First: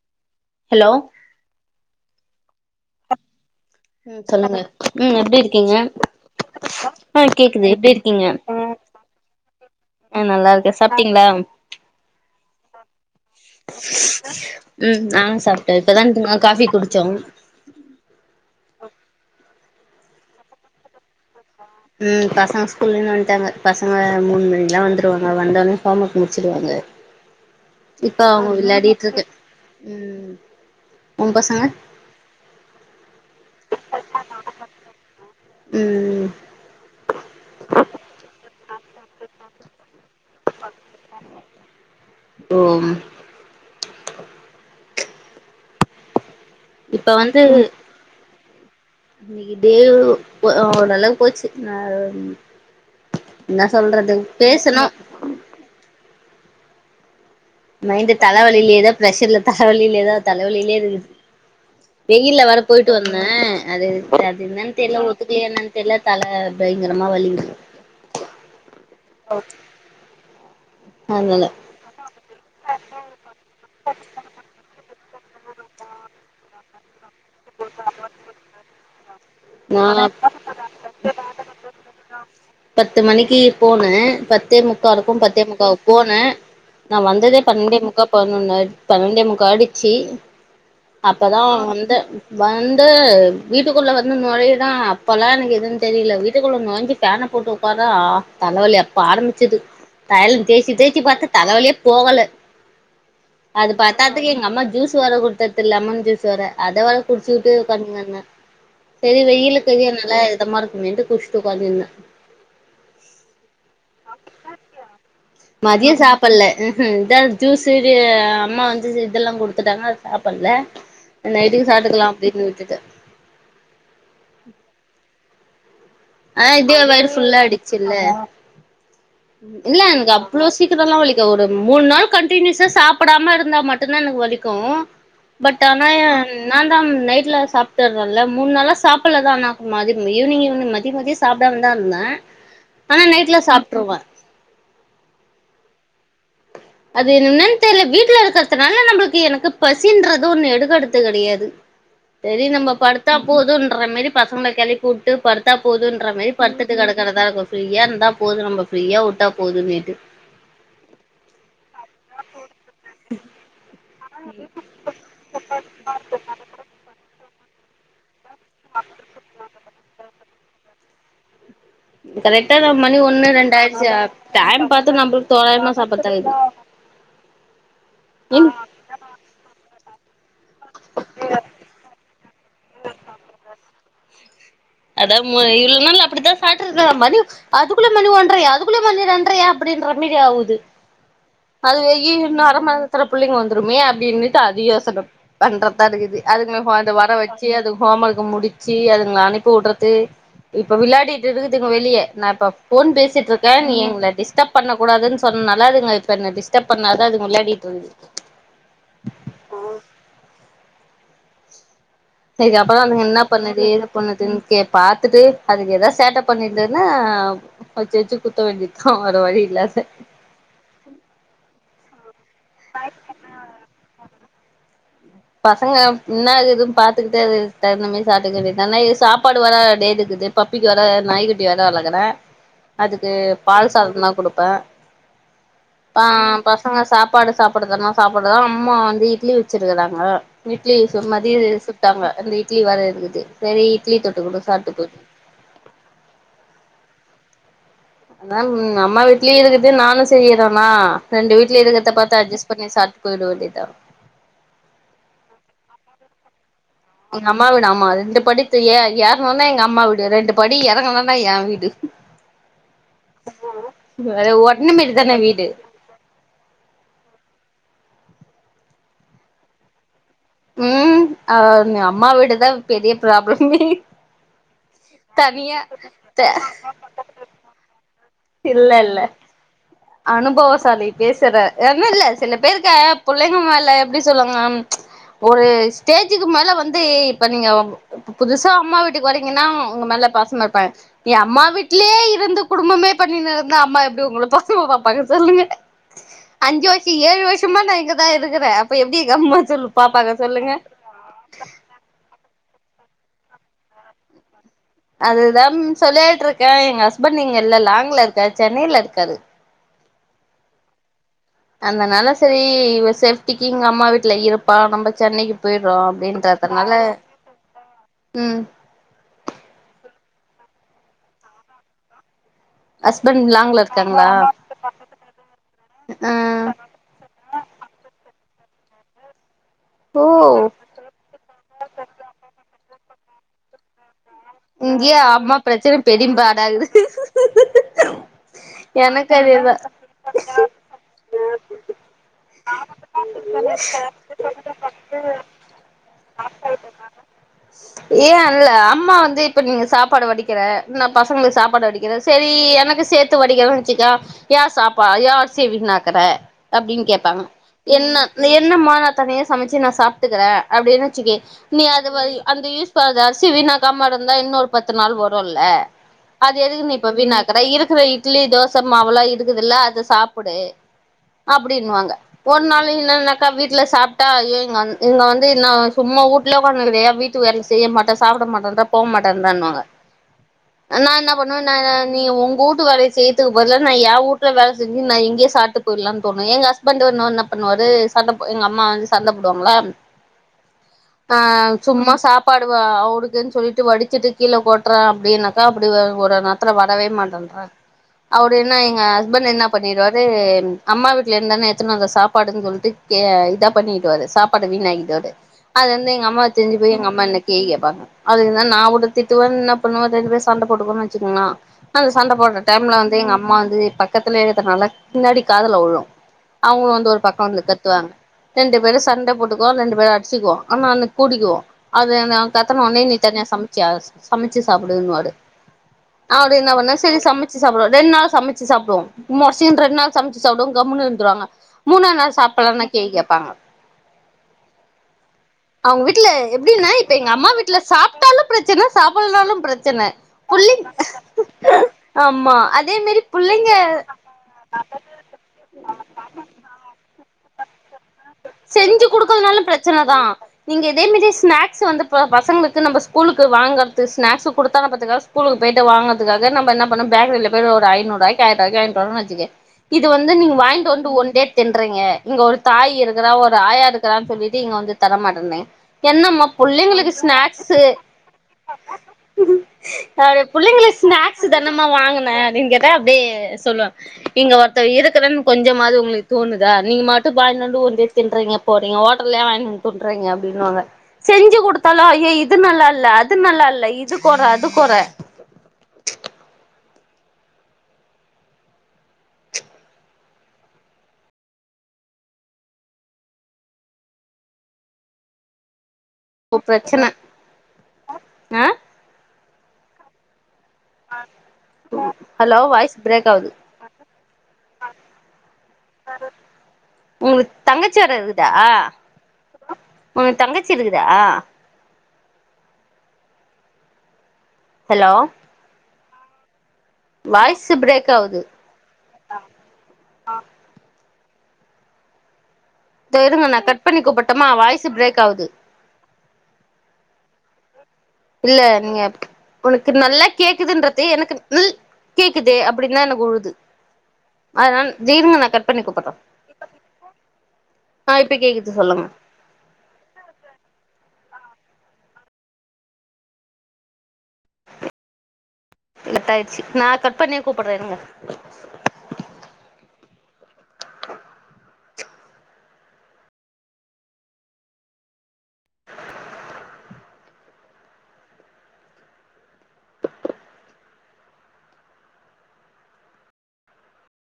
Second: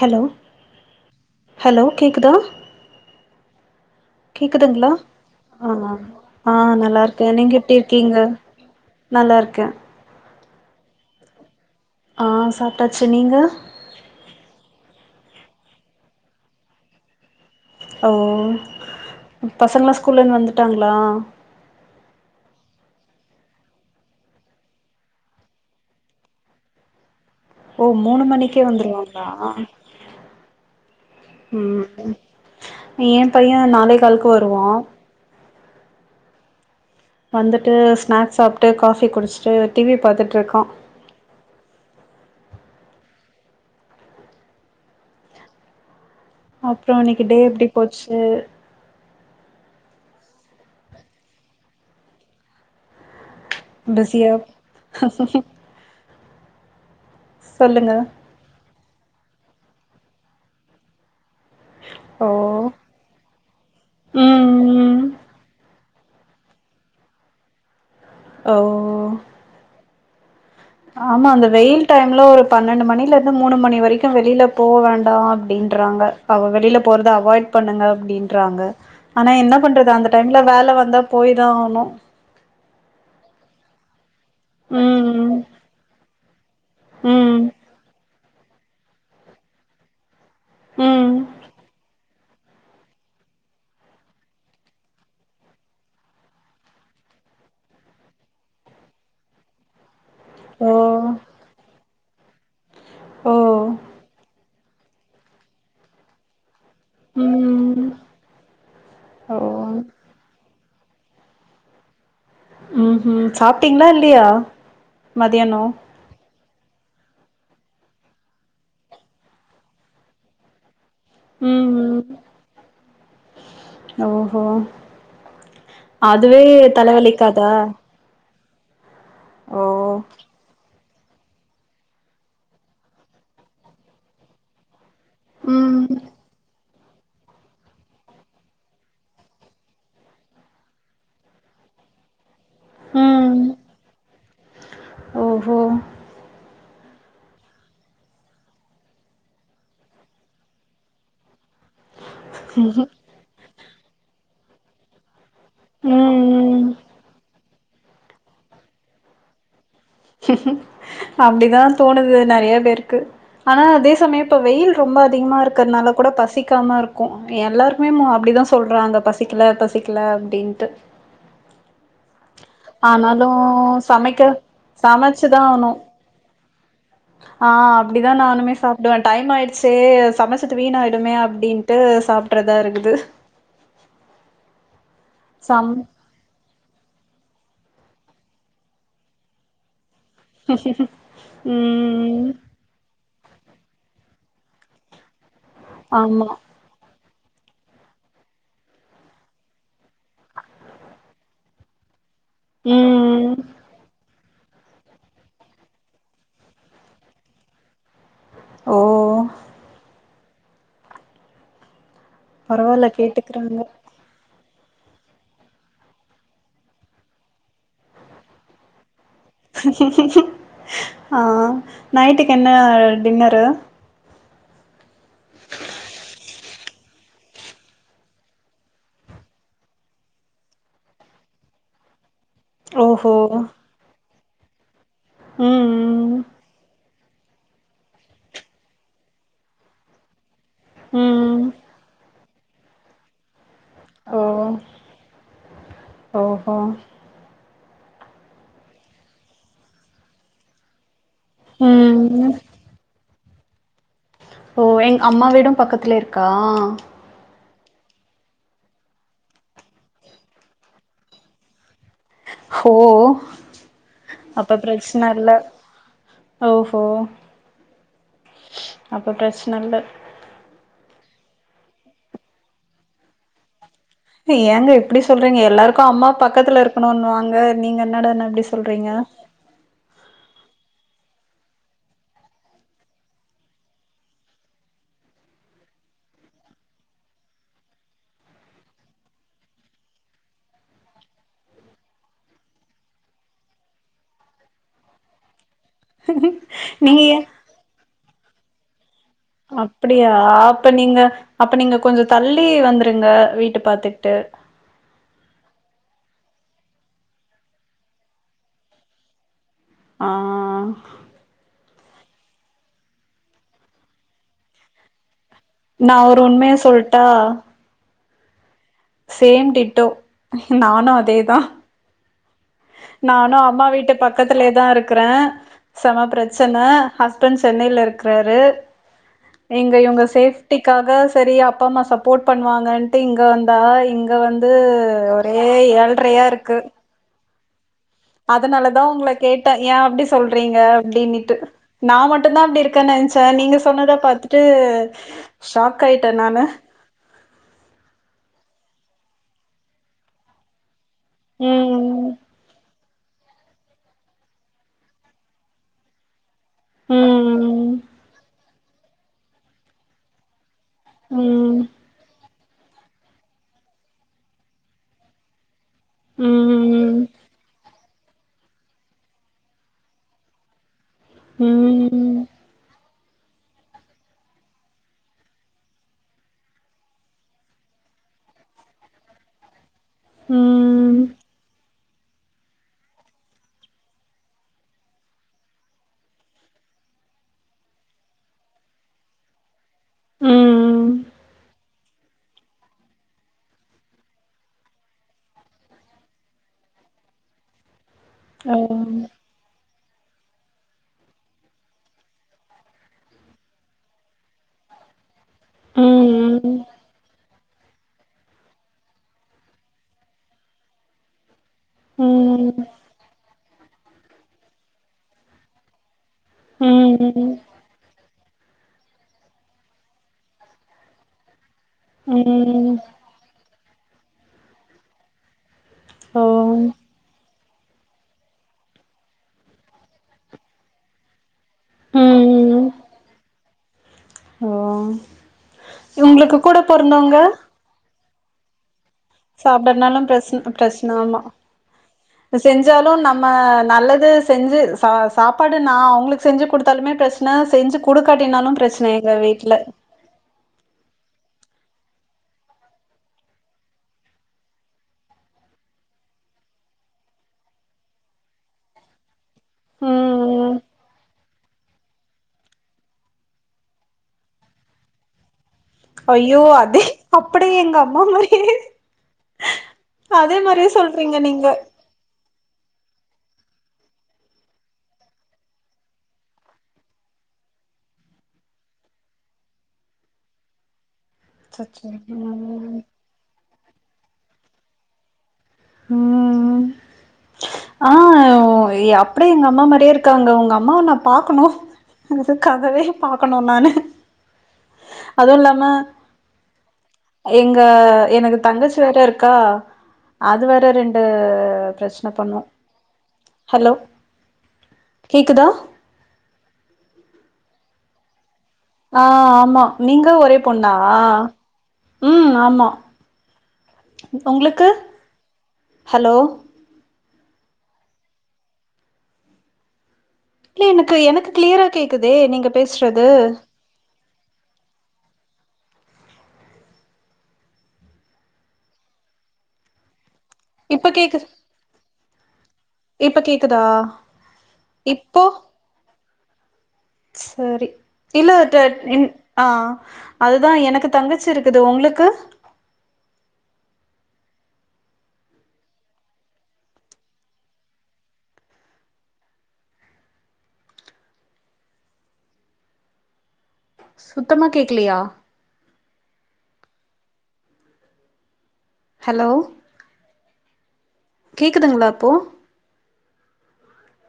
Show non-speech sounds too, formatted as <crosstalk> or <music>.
hello hello hello கேக்குதா ம் சொல்லுங்க கேக்குதுங்களா ம் எப்டி இருக்கீங்க ஆ ஆ நல்லா இருக்கே நீங்க எப்டி இருக்கீங்க நல்லாருக்கே ஆ நல்லாருக்கே சாப்ட்டீங்களா ஆ சாப்ட்டாச்சு நீங்க ம் நாங்க சாப்ட்டோ இப்பதான் இங்ட்டு காஃபி குடிச்சோ ஓ பசங்கள்லா ஸ்கூல்லேருந்து வந்துட்டாங்களா ம் பசங்க ஸ்கூல்லேந்து வந்துட்டாங்க பசங்க மூணு மணிகுலா வந்துடுவாங்க வந்தோடனே ஹோம் ஒர்க் முடிச்சுடுவாங்க ஓ மூணு மணிக்கே வந்துருவாங்களா ம் உ பசங்க ம் ஏ பையன் நாலே காலுக்கு வருவா ம் வந்துட்டு ஸ்நாக்ஸ் சாப்ட்டு காஃபி குடிச்சிட்டு டிவி பாத்துட்டு்ருக்கா ஓம் அப்பறோ இப்ப இன்னைக்கு டே வந்து எப்டி போச்சு இன்னைக்கு டே நல்லா போச்சு நல்ல என்ன சொல்றது பிஸியா பேசுனா சொல்லுங்க மைண்ட் தலைவலிலேதா பிர்ரெஷர்ல தலைவலிலேதா தலைவலிலே இருந்து ஓ வெயில வர போயிட்டு போயிட்டு வந்தேன் அது அது ம் என்னன்னு தெரியில ம் ஒத்துக்கல என்னன்னு தெரியல தலை பயங்கரமா வலிக்குது ஓ ஓகே ஆமா அந்த வெயில் டைம்ல ஒரு பன்னெண்டு மணில இருந்து மூணு மணி வரைக்கு வெளியில போக வேண்டா அப்டின்றாங்க அவ வெளியில போறது அவ அவாய்ட் பண்ணுங்க அப்டின்றாங்க ஆனா என்ன நா பண்றது அந்த டைம்ல வேல வந்தா போயிதான் ஆகணு ஆ பத்து மணிக்கு போனு பத்தே முக்கா இருக்கு ம் பத்தே முக்காக்கு போன நான் ம் வந்ததே பன்னெண்டே முக்கா பதினொன்னு ஆய் பன்னெண்டே முக்கா ம் ஆயிச்சுஅப்பதா வந்தே வந்து வீட்டுக்குள்ள வந்து நொழையிறே அப்பல்லா எனக்கு எதுன்னு தெரியல வீட்டுக்குள்ள நொழைஞ்சி பேன்ன <unintelligible> தலைவலி அப்ப ஆரம்பிச்சுது தைலம் ஓ தேச்சி தேச்சி பாத்து தலைவலியே போகல ஓ அது பத்தாதுக்கு எங்க அம்மா ஜூஸ் <unintelligible> வேற குடுத்தது இல்லம லெமன் ஜூஸ் வேற அத குடிச்சுக்கிட்டு ம் ஒக்காந்து இருந்தே சேரி ஓ வெயிலுக்கு இதயம் இதமா இருக்கும்மின்ட்டு குடிச்சிட்டு ஒக்காந்து இருந்தே ம் ம் சாப்ட்டீங்களா இல்லையா மதியானோ மதியோ சாப் சாப்டல ம் ஹு இதுதா ஜுஸ் அம்மா வந்து இதெல்லா குடுத்துட்டாங்க அத சாப்டல நைட்டுக்கு ம் சாப்ட்டுக்கலா அப்டின்னு விட்டுட்டே ஓஹோ அதுவே தல வலிக்காதா இல்ல இல்ல எனக்கு அவ்ளோ சீக் <unintelligible> வலிக்கு ஒரு மூணு நாள் கண்டினியூஸா சாப்டாம இருந்தா மட்டுதா எனக்கு வலிக்கு பட் ஆனா ம் நான் நைட்ல சாப்ட்டுறேல்ல மூணுநாளா சாப்டல தா நா மதிய ஈவினிங்னிங் மதியம்மதியம் சாப்டாம தா இருந்தே ஆனா நைட்ல ம் சாப்ட்டுருவே ஓஹோ அது என்னன்னு தெரியல வீட்டுல இருக்கறதுனால நம்மளுக்கு எனக்கு பசின்றது ஒன்னு எடுக்ககிறது கெடையாது சேரி நம்ம படுத்தா போதும்யின்ற மாதிரி பசங்கள கெழப்பிவிட்டு படுத்து படுத்தா போதும்யின்று மாரி ம் படுத்துட்டு கெடைக்கிற தா இருக்கும் ஃப்ரீயா இருந்தா போது நம்ம ஃபிரியா விட்டா போதுமேட்டு அப்டிதா தோணுது நெறையா பேருக்கு ஆனால் அதேசமயம் இப்போ வெயில் ரொம்ப அதிகமாக இருக்கிறதுனால கூட பசிக்காம இருக்கு எல்லாருமே ம அப்டிதா சொல்றாங்க பசிக்கல பசிக்கல அப்டின்ட்டு கரெக்டா நம்ம மணி ஆனாலு ஒண்ணு ரெண்டாயிரச்சு சமைக்க டைம் பாத்து நம்மளுக்கு சமைச்சுதா ஆகணு தோராயமா சாப்டுறது ஆ அப்டிதா நானுமே சாப் விடுவோ டைம் ஆயிடுச்சு சமச்சது வீணாயிடுமே அப்டின்ட்டு சாப்டுறதா இருக்து அதா மு இல்னாலு அப்டிதா சாப்ட்டு இருந்தோ மணி அதுக்குள்ளே மணி ஒன்றையா அதுக்குள்ளே மணி ரெண்ட்றையா அப்டின்ற மாதி ஆவுது அது இவி ம் நானு மறந் அத்தன புள்ளைங்க வந்துருமே அப்டின்னுட்டு அது யோசன பண்றதா இருக்குது ஆமா அதுக்குனு வந்து வர வச்சு யி அது ஹோம் ஒர்க்க முடிச்சு அதுங்கள அனுப்பி வுட்றது இப்ப விளாடிட்டு இருக்குதுங்க வெளிய நா இப்ப போன் ம் பேசிட்ருக்கே நீ எங்கள டிஸ் டிஸ்டப் பண்ணக்கூடாதுன் சொன்னனால அதுங்க இப்ப என்ன டிஸ்டப் பண்ணாது அதுங்க விளாடிட் இருக்குது ஓ சேரி அப்பதா பரவால்ல அதுங்க என்ன கேட்டுக்கறாங்க பண்ணுது பண்ணுதுன் கே பாத்துட்டு அதுக ஏதாது சேட்ட பண்ணிருந்துன்னா வச்சு வச்சு குத்த வேண்டித்தா வேற வழி இல்லாத ஆ நைட்டுக்கு என்ன டின்னரு பசங்க என்னா எதுன் பாத்துகிட்டு அதுக்கு தகுந்த மேரி சாப்ட்டுக்க வேண்டியதானா இது சாப்பாடு வரா டையத்துக்கு டே பப்பிக்கு வேற நாய்குட்டி வேற வளக்குறே அதுக்கு ஓஹோ பால் சாதோ தா குடுப்பே தா ம் ம் பசங்க சாப்பாடு சாப் சாப்டுதுனா சாப்பாடுதா அம்மா வந்து இட்லி வச்சிருக்குறாங்க இட்லி சு ம் மதியோ சுட்டாங்க இந்த இட் இட்லி வேற இருக்குது சரி இட்லி ஓ தொட்டு கூட சாப்ட்டுக்கோ ஓஹோ அதான் உண்ம அம்மா வீட்லயு இருக்து நானு செய்யுறேனா ரெண்டு வீட்ல இருக்றத பாத்து ம் அஜஸ் பண்ணி சாப்ட்டு போயிட வேண்டியதா ஓ எங் அம்மா வீடும் பக்கத்துலே இருக்கா எங்க அம்மா வீடு ஆமா ரெண்டு படித்து ஏ ஏறணுனா எங்க அம்மா வீடு ரெண்டு படி எறங்குணோனா எ வீடு ஓ வேற அப்ப ஒட்னமேடு பிரச்சன தான இல்ல வீடு ஓஹோ அப்ப பிரச்சன இல்ல ம் அ அம்மா வீடுதா பெரிய ப்ராப்ளமே ஏங்க இப்டி சொல்றீங்க தனியா எல்லாருக்கு அம்மா த பக்கத்துல இருக்கணுனுவாங்க நீங்க என்னடானா இப்டி இல்ல சொல்றீங்க இல்ல அனுபவசாலி பேசுறே ஒன்னு இல்ல சில பேருக்க புள்ளைங்க மேல எப்டி சொல்லுவாங்ன்னா ஒரு ஸ்டேஜூக்கு மேல வந்து இப்ப நீங்க இப்ப புதுசா அம்மா வீட்டுக்கு வரீங்கன்னா உங்க மேல பாசமா இருப்பாங்க நீ அம்மா வீட்லயே இருந்து குடும்பமே பண்ணினு இருந்தா அம்மா எப்டி உங்கள பா சமா பாப்பாங்க சொல்லுங்க அஞ்சு வருஷோ நீங்க ஏ ஏழு வருஷமா நா இங்கதா இருக்குறே இப்ப எப்டி எங்கம்மா சொல்லு அப்டியா பாப்பாங்க சொல்லுங்க அப்ப நீங்க அப்ப நீங்க கொஞ்சோ தள்ளி வந்துருங்க வீட்டு பாத்துட்டு அதுதாம் சொல்லியாயிட்டு இருக்கே எங் ஹஸ்பண்ட் இங்க இல்ல லாங்ல இருக்கார் சென்னையில இருக்காரு ஆ அந்தனால சரி சேஃப்டிக்கு இங்க அம்மா வீட்ல இருப்பா நம்ப சென்னைக்கு போயிறோ நா ஒரு உண்மைய அப்டின்றதுனால சொல்ட்டா ம் சேம் டிட்டோ நானு அதேதா ஹஸ்பண்ட் நானு லாங்ல அம்மா வீட்டு இருக்காங்களா பக்கத்திலே தா இருக்றே செம ஆ பிரச்சன ஹஸ்பண்ட் சென்னையில இருக்றாரு இங்க ஓ இவுங்க சேஃப்டி காக சரி அப்பா அம்மா சப்போர்ட் பண்ணுவாங்கன்ட்டு இங்க வந் அதா இங்க வந்து இங்கயே அம்மா ஒரே பிரச்சன ஏழ்ரையா இருக்கு பெரிம்பாடாகுது அதனாலதா உங்கள எனக்கு கேட்டே அதேதா ஏ அப்டி சொல்றீங்க அப்டின்னுட்டு நா மட்டுந்தா அப்டி இருக் த்த நெனச்சே நீங்க சொன்னத பாத்துட்டு ஷாக் ஆயிட்டே நானு ஏஅன்ல அம்மா வந்து இப்ப நீங்க சாப்பாடு வடிக் கற நா பசங்களுக்கு சாப்பாடு வடிக்கிறே ம் செரி எனக்கு சேத் து வடிக்கறன் வெச்சிக்க யார் சாப்பா ஏ அர்சிய வீண்ணாக்குற அப்டின் கேப்பாங் ம் என்ன நீ என்னம்மா நா தனியா சமைச்சு நா சாப்ட்டுக்கறே அப்டின் வெச்சுக்கயே ம் நீ <unintelligible> அந்த யூஸ் <unintelligible> அரிசி வீணாக்கம இருந்தா இன்னொரு பத்து நாள் வருல்ல அது எதுக்கு நீ இப்ப ம் வீணாக்கற இருக்கற இட்லி தோச மாவுல்லா இருக்குது இல்ல அத சாப்புடு அப்டின் வாங்க ம் ஒரு நாள் இன்னானா க வீட்ல சாப்ட்டா ஐயே எங்கண் இங்க வந்து இன்னா சும்மா ஊட்ல ஒக்காந்துனுக்குதே வீட்டு வேல செய்ய மாட்டா சாப்பட மாட்டன்டா போ மாட்டேன்றன்வாங்க ம் நா என்ன பண்ணுவே நே நீ உங் ஊட்டு வேலய செய்துக்கு பதிலா நா எ ஊட்டு வேல செஞ்சு நா இங்கயே சாப்டு போய்ர்லா தோணு எங்க ஹஸ்பண்டு <unintelligible> பண்ணுவாரு சண்ட போ எங்க அம்மா வந்து சண்ட போடுவாங்ளா ம் ஆ சும்மா சாப்பாடுவ அவருக்குன் சொல்லி ட்டு வடிச்சிட்டு கீழ கொட்ற அப்டின்னாக்கா அப்டி ஒ ஒரு நேர்துல வரவே மாட்டேன்றாங்க ஆ அப்டினா எங்க ஹஸ்பண்ட்டு என்ன பண்ணிருவாரு அம்மா வீட்ல இர்ந்தான எடுத்துனு வந்த சாப்பாடுன் சொல்ட்டு கியே இதா பண்ணிடுவாரு சாப் பாடு வீணாகிடுவாரு அதிலருந்து எங்க அம்மா ம் தெறிஞ்சி போய் எங்க அம்மா எ கேள்வி கேப்பாங்க அது நா ஒன்னு திட்டுவே இன்னா பண்ணுவாரு ரெண்டு பேரு சண்ட போட்டுக்கோனு வெச்சுக்கங்ளே அந்த சண்ட போடுற ம் டைம்ல வந்து எங்க அம்மா வந்து பக்கத்துலயே இருக்கனால பின்னாடி காதுல உழு அவுங்க வந்து ஒரு பக்கோ ம் வந்து கத்துவாங்க ரெண்டு பேரு சண்ட போட்டுக்வோ ரெண்டு பேரு அடிச்சுக்வோ ஆனா அன்னிக் கூடிக்குவோ அது நா கத்தன ம் ஒடனே தனியா சம்ச்சயா சமைச்சு சாப்பிடுன்வாரு ஓ அப்டி என்னா பண்ணே செரி சமை ச்சு சாப்டுவாரு ரெண் நாள் சமைச்சி சாப்டுவோ மொர்சின் ரெண்டு நாள் சமைச்சு சாப்டுவோ கம்முனு இர்ந்துருவாங்க மூணா நாள் சாப்பல்னா ம் கேள்வி கேப்பாங்க ஓ அவுங்க வீட்ல உங்களுக்கு கூட எப்டின்னா இப்ப எங்க பொறந்தவங்க அம்மா வீட்ல சாப்ட்டாலு பிரச்சன சாப்பல்னாலு பிரச்சன சாப்டனாலு பிரச் புள்ளிங் பிரச்சன ஆமா ஆமா அதே செஞ்சாலு மேரி நம்ம புள்ளைங்க நல்லது செஞ்சு சா சாப்பாடு நா அவுங்களுக்கு செஞ்சு குடுத்தாலுமே பிரச்சன செஞ்சு குடுக்காட்டினாலு பிரச்சன எங்க வீட்ல அதா நீங்க இதே மாரி ஸ்நாக்ஸ் வந்து ப பசங்களுக்கு நம்ம ஸ்கூலுக்கு வாங்குறது ஸ்நாக்ஸ் குடுத்தான பாத்துக ஸ்கூலுக்கு போய்ட்டு வாங்கறதுகாக நம்ம என்ன பண்ணோ பேக்ரில போய் ஐநூர்வாய்க்கு ஆயிர்ருவாய்க்கி வாங்கிட்டு வர்றோன் வெச்சிகியே இது வந்து நீங்க ம் வாய்ண்டு வந்து ஒன்டே தின்றீங்க இங்க ஒரு தாய் இருக் கிறா ஒரு ஆயா இருக்கிறானு சொல்லிட்டு இங்க வந்து தரமாட்டனே என்னம்மா ஐயோ அதே புள்ளைங்களுக்கு அப்டியே ஸ்நாக்ஸு எங்க அம்மா மாரியே அப்டியே அதே மாரியே புள்ளைங்ளுக்கு சொல்றீங்க ஸ்நாக்ஸ் நீங்க தானமா வாங்குனே அப்டின் கேட்டா அப்டியே சொல்லுவே இங்க ஒருத்தவ இருகறன் கொஞ்சமாது உங்ளுக்கு தோணுதா நீங்க மட்டு வாய்ண்டு வந்து ஒண்டியா திண்றீங்க போறீங்க ஓட்டலியே வாய்ண்டு வந்து துன்றீங்க அப்டினுவாங்க செஞ்சு குடுத்தாலு அச்சச்சோ ஐயோ இது ம் நல்லால்ல அது நல்லால்ல இது கொற அது கொற ம் ஆ ஒ எ அப்டியே எங்க அம்மா மாரியே இருக்காங்க உங்க அம்மாவ நா பாக்கணு அது கதவே பாக்கணு நானு அது இல்லாம ஓ பிரச்சன எங்க எனக்கு ஆ தங்கச்சி வேற இருக்கா அது வேற ரெண்டு பிரச்சன ஹலோ பண்ணு வாய்ஸ் பிரேக் ஆகுது ஹலோ கேக்குதா உங்களுக்கு தங்கச்சி வேற இருக்குதா ஆ ஆமா நீங்க உங்களுக்கு ஒரே தங்கச்சி பொண்ணா இருக்குதா ம் ஆமா உங்களுக்கு ஹலோ ஹலோ வாய்ஸ்சு பிரேக் ஆகுது கிளின் மூக்கு எனக்கு கிளியரா கேக்குது நீங்க பேசுறது இருங்க நான் கட் பண்ணி கூப்பட்டம்மா வாய்ஸ் பிரேக் ஆகுது இல்ல நீங்க உனக்கு நல்லா கேக்குதுன்றது இப்ப எனக்கு கேக்குது ல் கேக்குது அப்டின்ன எனக்கு இப்ப உழுது கேக்குதா அதனால இருங்க இப்போ நான் கட் பண்ணி கூப்பிறே சரி இல்ல கேக்குது சொல்லுங்க <unintelligible> ஆ அதுதா எனக்கு தங்கச்சி இருக்குது உங்களுக்கு கட்டாயிச்சு நா கட் பண்ணியே கூப்பிறே இருங்க சுத்தமா கேக்கலயா ஹலோ கேக்குதுங்களா இப்போ